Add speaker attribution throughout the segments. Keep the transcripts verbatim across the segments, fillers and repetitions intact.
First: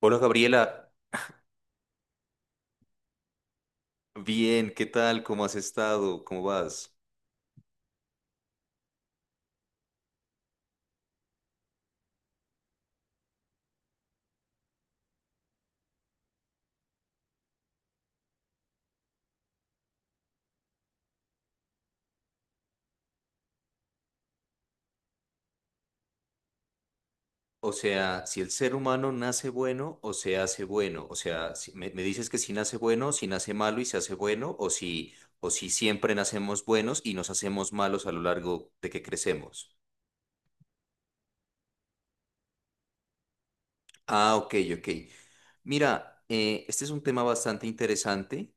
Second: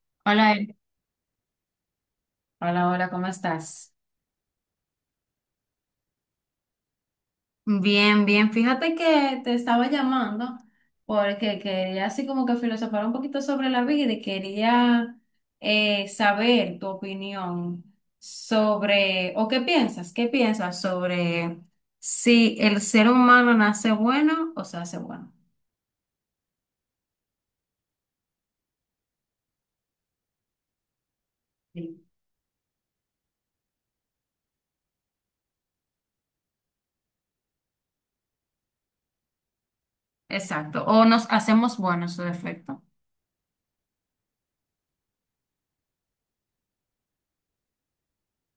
Speaker 1: Hola
Speaker 2: Hola, Eric.
Speaker 1: Gabriela,
Speaker 2: Hola, hola, ¿cómo estás?
Speaker 1: bien, ¿qué tal? ¿Cómo has estado? ¿Cómo vas?
Speaker 2: Bien, bien. Fíjate que te estaba llamando porque quería así como que filosofar un poquito sobre la vida y quería eh, saber tu opinión sobre, o qué piensas, qué piensas sobre si el ser humano nace bueno o se hace bueno.
Speaker 1: O sea, si el ser humano nace bueno o se hace bueno, o sea, si- me, me
Speaker 2: Sí.
Speaker 1: dices que si nace bueno, si nace malo y se hace bueno, o si, o si siempre nacemos buenos y nos hacemos malos a lo largo de que crecemos.
Speaker 2: Exacto, o nos hacemos buenos, su defecto.
Speaker 1: Ah, ok, ok. Mira, eh, este es un tema bastante interesante.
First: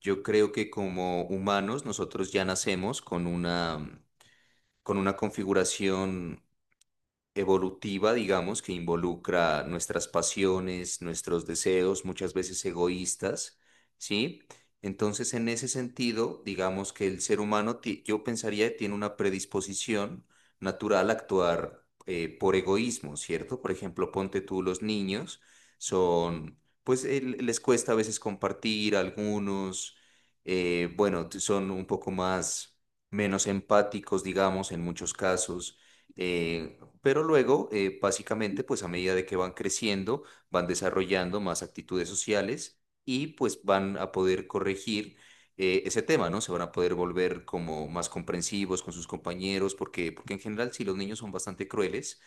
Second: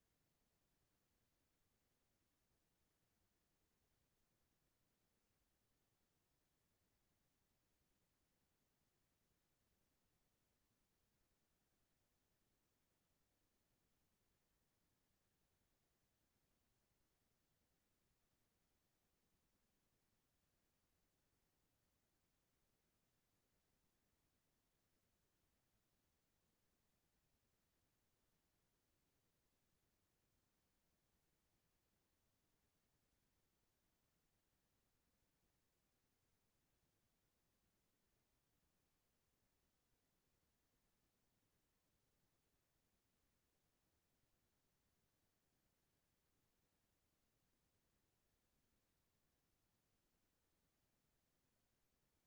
Speaker 1: Yo creo que como humanos nosotros ya nacemos con una, con una configuración evolutiva, digamos, que involucra nuestras pasiones, nuestros deseos, muchas veces egoístas, ¿sí? Entonces, en ese sentido, digamos que el ser humano, ti- yo pensaría, que tiene una predisposición natural a actuar eh, por egoísmo, ¿cierto? Por ejemplo, ponte tú, los niños son, pues el- les cuesta a veces compartir, algunos, eh, bueno, son un poco más, menos empáticos, digamos, en muchos casos. eh, pero luego, eh, básicamente, pues a medida de que van creciendo, van desarrollando más actitudes sociales y pues van a poder corregir eh, ese tema, ¿no? Se van a poder volver como más comprensivos con sus compañeros, porque, porque en general, si los niños son bastante crueles.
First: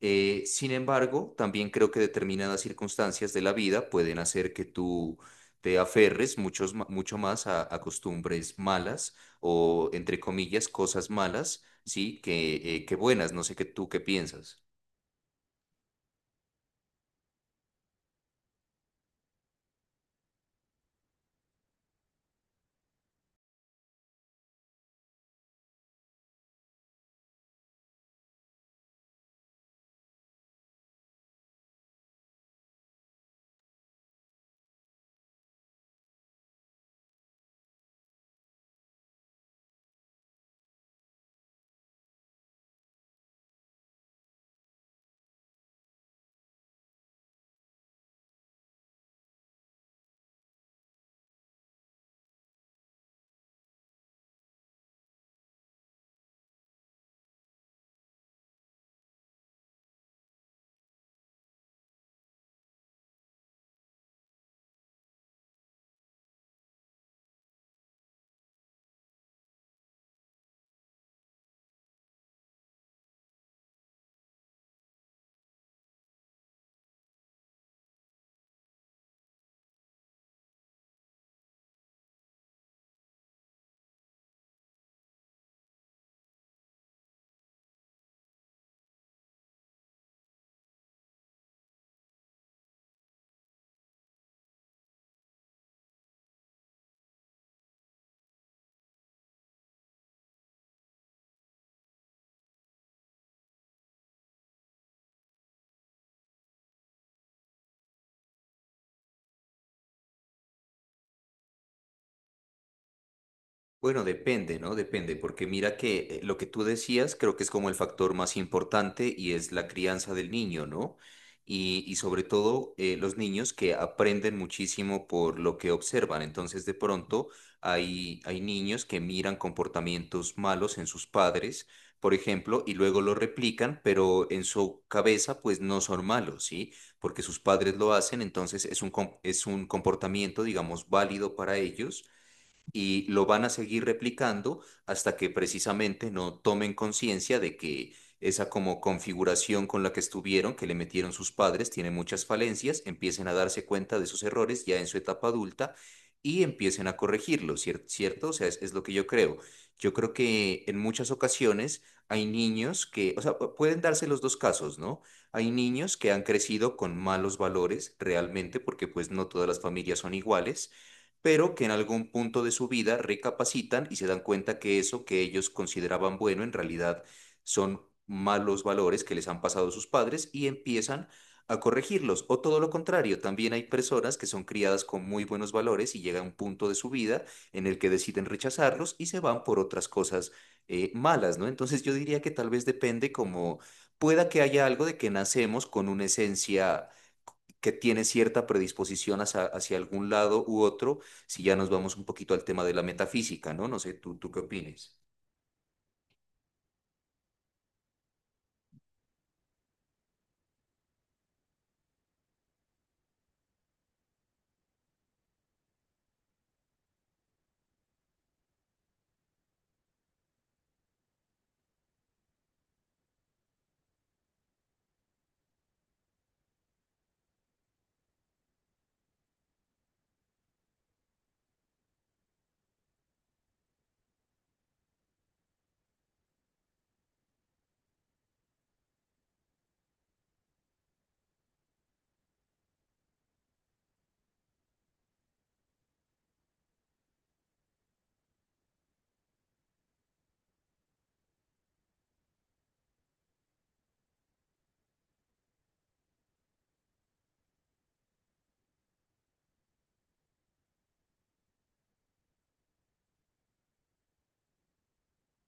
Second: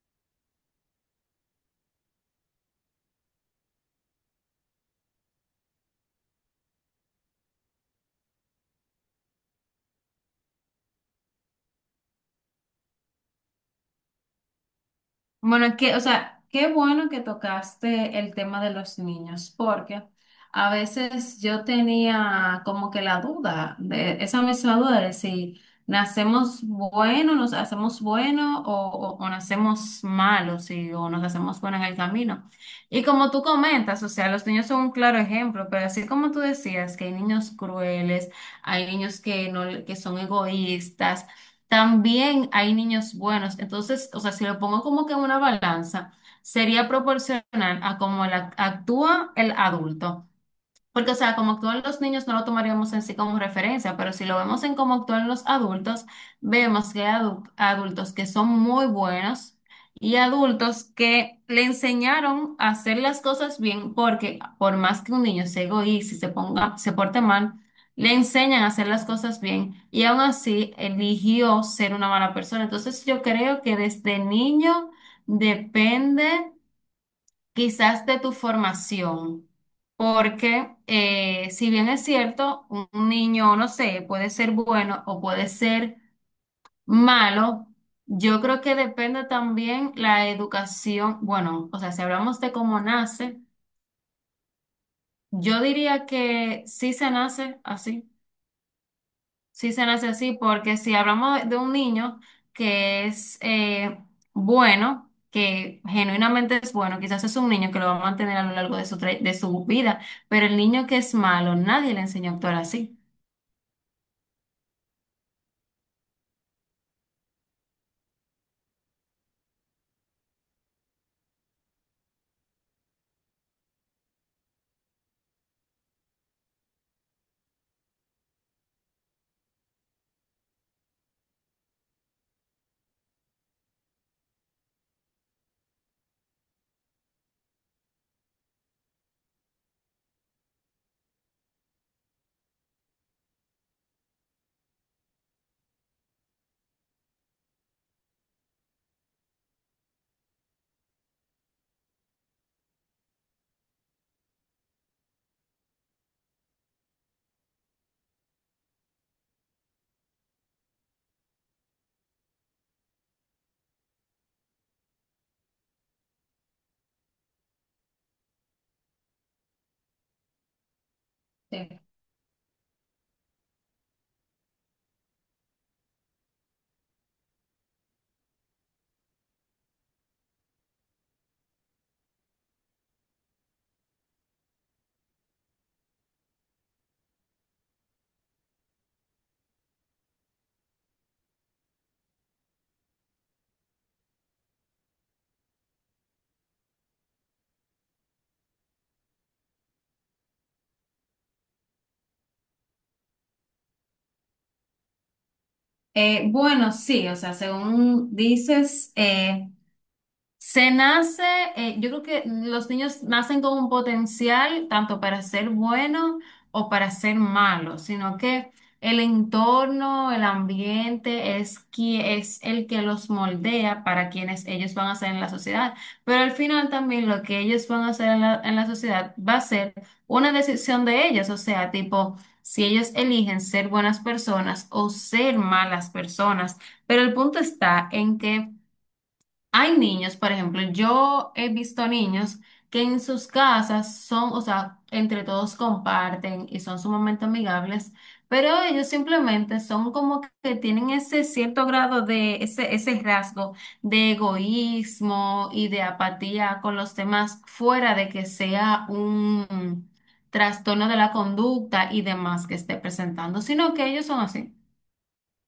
Speaker 1: eh, Sin embargo, también creo que determinadas circunstancias de la vida pueden hacer que tú te aferres muchos ma- mucho más a, a costumbres malas o, entre comillas, cosas malas, sí, que, eh, que buenas. No sé qué tú qué piensas.
Speaker 2: Bueno, es que, o sea, qué bueno que tocaste el tema de los niños, porque a veces yo tenía como que la duda, de, esa misma duda de si nacemos buenos, nos hacemos buenos o, o- o nacemos malos y, o nos hacemos buenos en el camino. Y como tú comentas, o sea, los niños son un claro ejemplo, pero así como tú decías que hay niños crueles, hay niños que, no, que son egoístas. También hay niños buenos. Entonces, o sea, si lo pongo como que en una balanza, sería proporcional a cómo la- actúa el adulto. Porque, o sea, como actúan los niños no lo tomaríamos en sí como referencia, pero si lo vemos en cómo actúan los adultos, vemos que hay adu- adultos que son muy buenos y adultos que le enseñaron a hacer las cosas bien, porque por más que un niño se egoíste y se ponga, se porte mal, le enseñan a hacer las cosas bien y aún así eligió ser una mala persona. Entonces, yo creo que desde niño depende quizás de tu formación, porque eh, si bien es cierto, un un niño, no sé, puede ser bueno o puede ser malo, yo creo que depende también la educación, bueno, o sea, si hablamos de cómo nace, yo diría que sí se nace así. Sí se nace así, porque si hablamos de de un niño que es eh, bueno, que genuinamente es bueno, quizás es un niño que lo va a mantener a lo largo de su, tra- de su vida, pero el niño que es malo, nadie le enseñó a actuar así.
Speaker 1: Bueno, depende, ¿no? Depende, porque mira que eh, lo que tú decías creo que es como el factor más importante y es la crianza del niño, ¿no? Y, y sobre todo eh, los niños que aprenden muchísimo por lo que observan. Entonces, de pronto hay, hay niños que miran comportamientos malos en sus padres, por ejemplo, y luego lo replican, pero en su cabeza pues no son malos, ¿sí? Porque sus padres lo hacen, entonces es un, com- es un comportamiento, digamos, válido para ellos y lo van a seguir replicando hasta que precisamente no tomen conciencia de que esa como configuración con la que estuvieron, que le metieron sus padres, tiene muchas falencias, empiecen a darse cuenta de sus errores ya en su etapa adulta y empiecen a corregirlo, ¿cier- ¿cierto? O sea, es, es lo que yo creo. Yo creo que en muchas ocasiones hay niños que, o sea, pu- pueden darse los dos casos, ¿no? Hay niños que han crecido con malos valores realmente porque pues no todas las familias son iguales, pero
Speaker 2: Sí.
Speaker 1: que en algún punto de su vida recapacitan y se dan cuenta que eso que ellos consideraban bueno en realidad son malos valores que les han pasado sus padres y empiezan a corregirlos. O todo lo contrario, también hay personas que son criadas con muy buenos valores y llega un punto de su vida en el que deciden rechazarlos y se van por otras cosas eh, malas, ¿no? Entonces yo diría que tal vez depende, como, pueda que haya algo de que nacemos con una esencia que tiene cierta predisposición hacia, hacia algún lado u otro, si ya nos vamos un poquito al tema de la metafísica, ¿no? No sé, ¿tú, tú qué opinas?
Speaker 2: Eh, bueno, sí, o sea, según dices, se nace, eh, yo creo que los niños nacen con un potencial tanto para ser bueno o para ser malo, sino que el entorno, el ambiente es, qui- es el que los moldea para quienes ellos van a ser en la sociedad. Pero al final también lo que ellos van a hacer en la, en la sociedad va a ser una decisión de ellos, o sea, tipo, si ellos eligen ser buenas personas o ser malas personas. Pero el punto está en que... Hay niños, por ejemplo, yo he visto niños que en sus casas son, o sea, entre todos comparten y son sumamente amigables, pero ellos simplemente son como que tienen ese cierto grado de, ese, ese rasgo de egoísmo y de apatía con los demás, fuera de que sea un trastorno de la conducta y demás que esté presentando, sino que ellos son así.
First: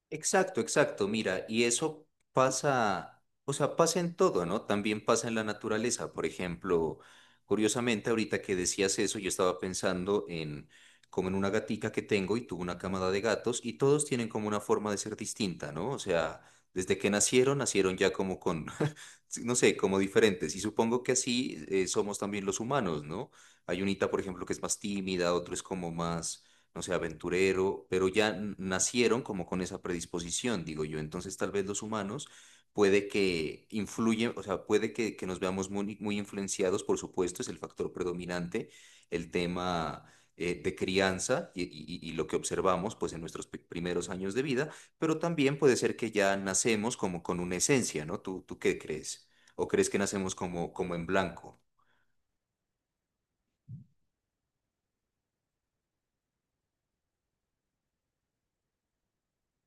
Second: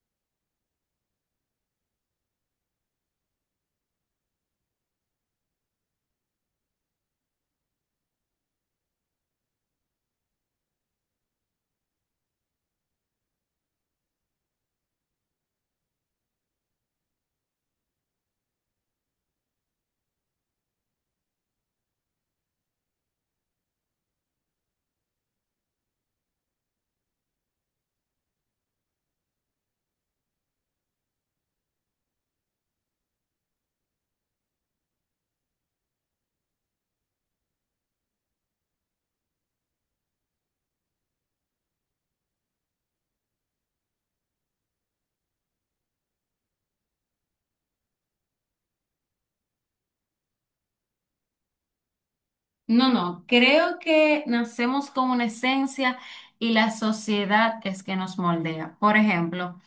Speaker 1: Exacto, exacto, mira, y eso pasa, o sea, pasa en todo, ¿no? También pasa en la naturaleza. Por ejemplo, curiosamente, ahorita que decías eso, yo estaba pensando en como en una gatica que tengo y tuvo una camada de gatos y todos tienen como una forma de ser distinta, ¿no? O sea, desde que nacieron, nacieron ya como con, no sé, como diferentes. Y supongo que así eh, somos también los humanos, ¿no? Hay unita, por ejemplo, que es más tímida, otro es como más, no sé, aventurero, pero ya n- nacieron como con esa predisposición, digo yo. Entonces, tal vez los humanos puede que influyen, o sea, puede que, que nos veamos muy, muy influenciados, por supuesto, es el factor predominante, el tema eh, de crianza y, y- y lo que observamos, pues, en nuestros pri- primeros años de vida, pero también puede ser que ya nacemos como con una esencia, ¿no? ¿Tú, tú qué crees? ¿O crees que nacemos como, como en blanco?
Speaker 2: No, no, creo que nacemos con una esencia y la sociedad es que nos moldea. Por ejemplo,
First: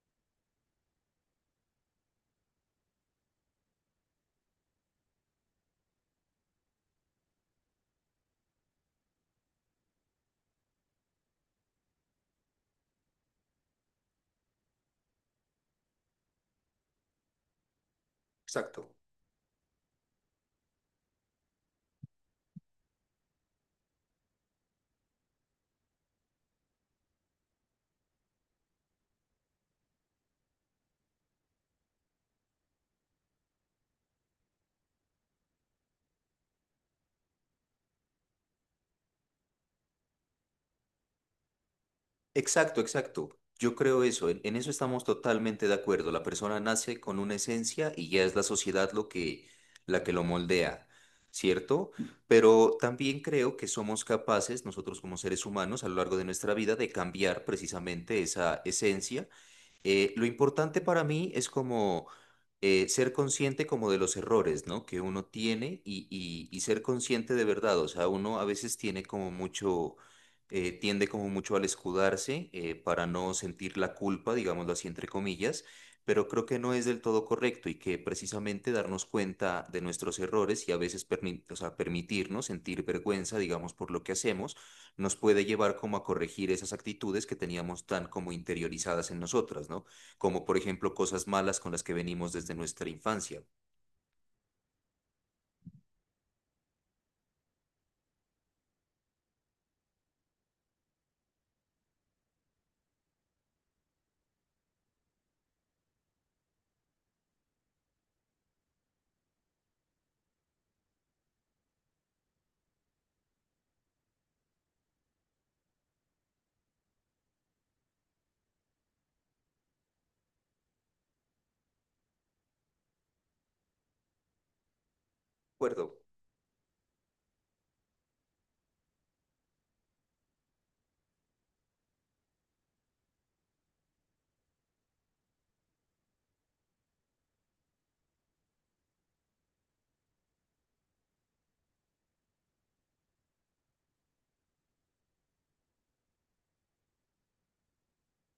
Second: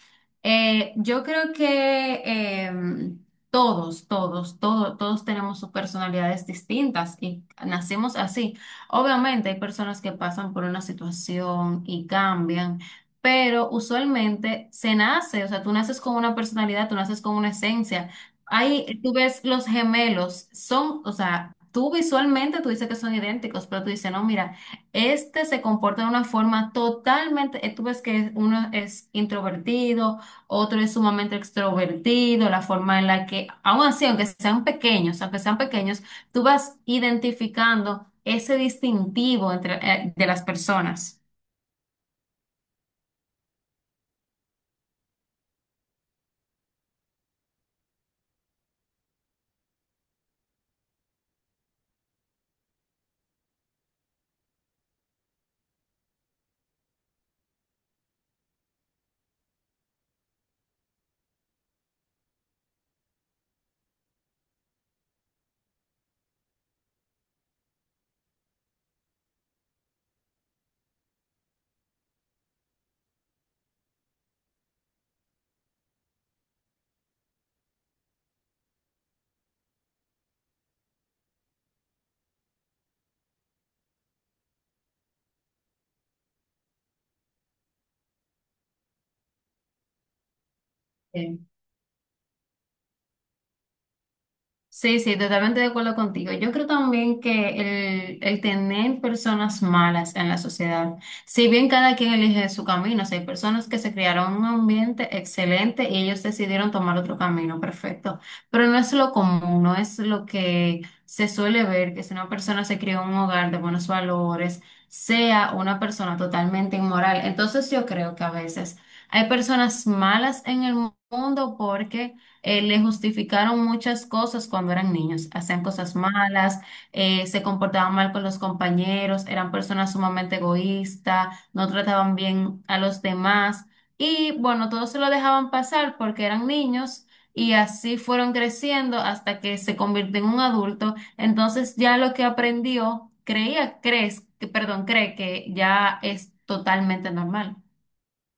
Speaker 2: eh, yo creo que em, todos, todos, todos, todos tenemos sus personalidades distintas y nacemos así. Obviamente hay personas que pasan por una situación y cambian, pero usualmente se nace, o sea, tú naces con una personalidad, tú naces con una esencia.
Speaker 1: Exacto.
Speaker 2: Ahí tú ves los gemelos, son, o sea, tú visualmente tú dices que son idénticos, pero tú dices, no, mira, este se comporta de una forma totalmente, eh, tú ves que uno es introvertido, otro es sumamente extrovertido, la forma en la que, aún así, aunque sean pequeños, aunque sean pequeños, tú vas identificando ese distintivo entre, eh, de las personas.
Speaker 1: Exacto, exacto. Yo creo eso, en, en eso estamos totalmente de acuerdo. La persona nace con una esencia y ya es la sociedad lo que, la que lo moldea, ¿cierto? Pero también creo que somos capaces, nosotros como seres humanos, a lo largo de nuestra vida, de cambiar precisamente esa esencia. Eh, lo importante para mí es como eh, ser consciente como de los errores, ¿no? Que uno tiene y, y- y ser consciente de verdad. O sea, uno a veces tiene como mucho, eh, tiende como mucho al escudarse eh, para no sentir la culpa, digámoslo así, entre comillas, pero creo que no es del todo correcto y que precisamente darnos cuenta de nuestros errores y a veces permi- o sea, permitirnos sentir vergüenza, digamos, por lo que hacemos nos puede llevar como a corregir esas actitudes que teníamos tan como interiorizadas en nosotras, ¿no? Como por ejemplo cosas malas con las que venimos desde nuestra infancia. ¿De
Speaker 2: Sí, sí, totalmente de acuerdo contigo. Yo creo también que el, el tener personas malas en la sociedad, si bien cada quien elige su camino, o sea, hay personas que se criaron en un ambiente excelente y ellos decidieron tomar otro camino, perfecto, pero no es lo común, no es lo que se suele ver, que si una persona se crió en un hogar de buenos valores, sea una persona totalmente inmoral. Entonces yo creo que a veces hay personas malas en el mundo porque eh, le justificaron muchas cosas cuando eran niños. Hacían cosas
Speaker 1: acuerdo?
Speaker 2: malas, eh, se comportaban mal con los compañeros, eran personas sumamente egoístas, no trataban bien a los demás. Y bueno, todos se lo dejaban pasar porque eran niños y así fueron creciendo hasta que se convirtió en un adulto. Entonces ya lo que aprendió, creía, crees, que- perdón, cree que ya es totalmente normal.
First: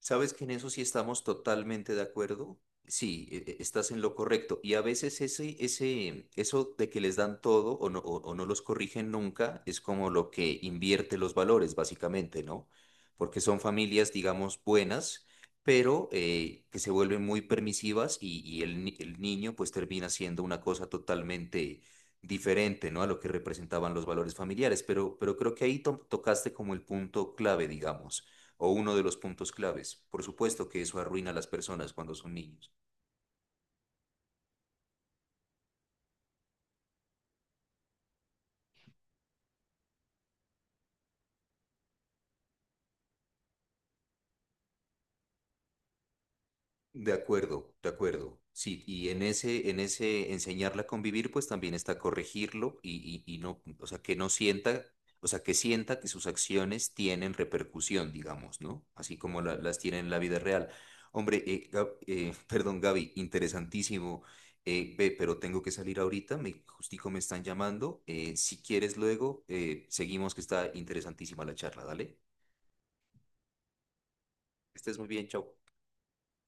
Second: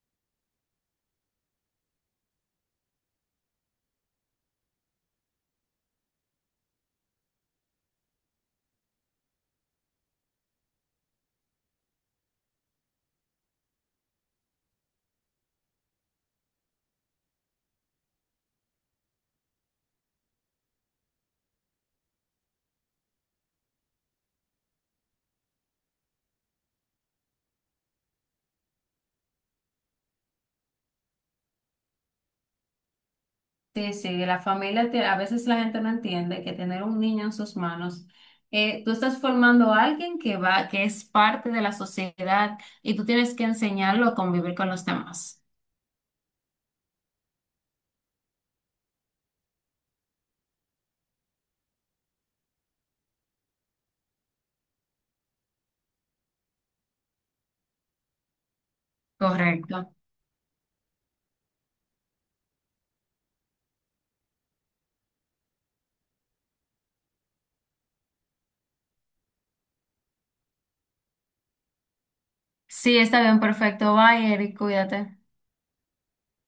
Speaker 1: Sabes que en eso sí estamos totalmente de acuerdo. Sí, e- e- estás en lo correcto. Y a veces ese, ese, eso de que les dan todo o no, o, o no los corrigen nunca, es como lo que invierte los valores, básicamente, ¿no? Porque son familias, digamos, buenas, pero eh, que se vuelven muy permisivas y, y el, ni- el niño pues termina siendo una cosa totalmente diferente, ¿no? A lo que representaban los valores familiares. Pero, pero creo que ahí to- tocaste como el punto clave, digamos, o uno de los puntos claves. Por supuesto que eso arruina a las personas cuando son niños.
Speaker 2: Sí, sí, la familia, te- a veces la gente no entiende que tener un niño en sus manos, eh, tú estás formando a alguien que va, que es parte de la sociedad y tú tienes que enseñarlo a convivir con los demás.
Speaker 1: De acuerdo, de acuerdo. Sí, y en ese, en ese enseñarla a convivir, pues también está corregirlo y, y, y no, o sea, que no sienta, o sea, que sienta que sus acciones tienen repercusión, digamos, ¿no? Así como la- las
Speaker 2: Correcto.
Speaker 1: tiene en la vida real. Hombre, eh, Gab- eh, perdón, Gaby, interesantísimo. Eh, ve, pero tengo que salir ahorita, me, justico me están llamando. Eh, si quieres luego, eh, seguimos, que está interesantísima la charla, dale.
Speaker 2: Sí, está bien, perfecto. Bye, Eric,
Speaker 1: Que estés muy
Speaker 2: cuídate.
Speaker 1: bien, chau.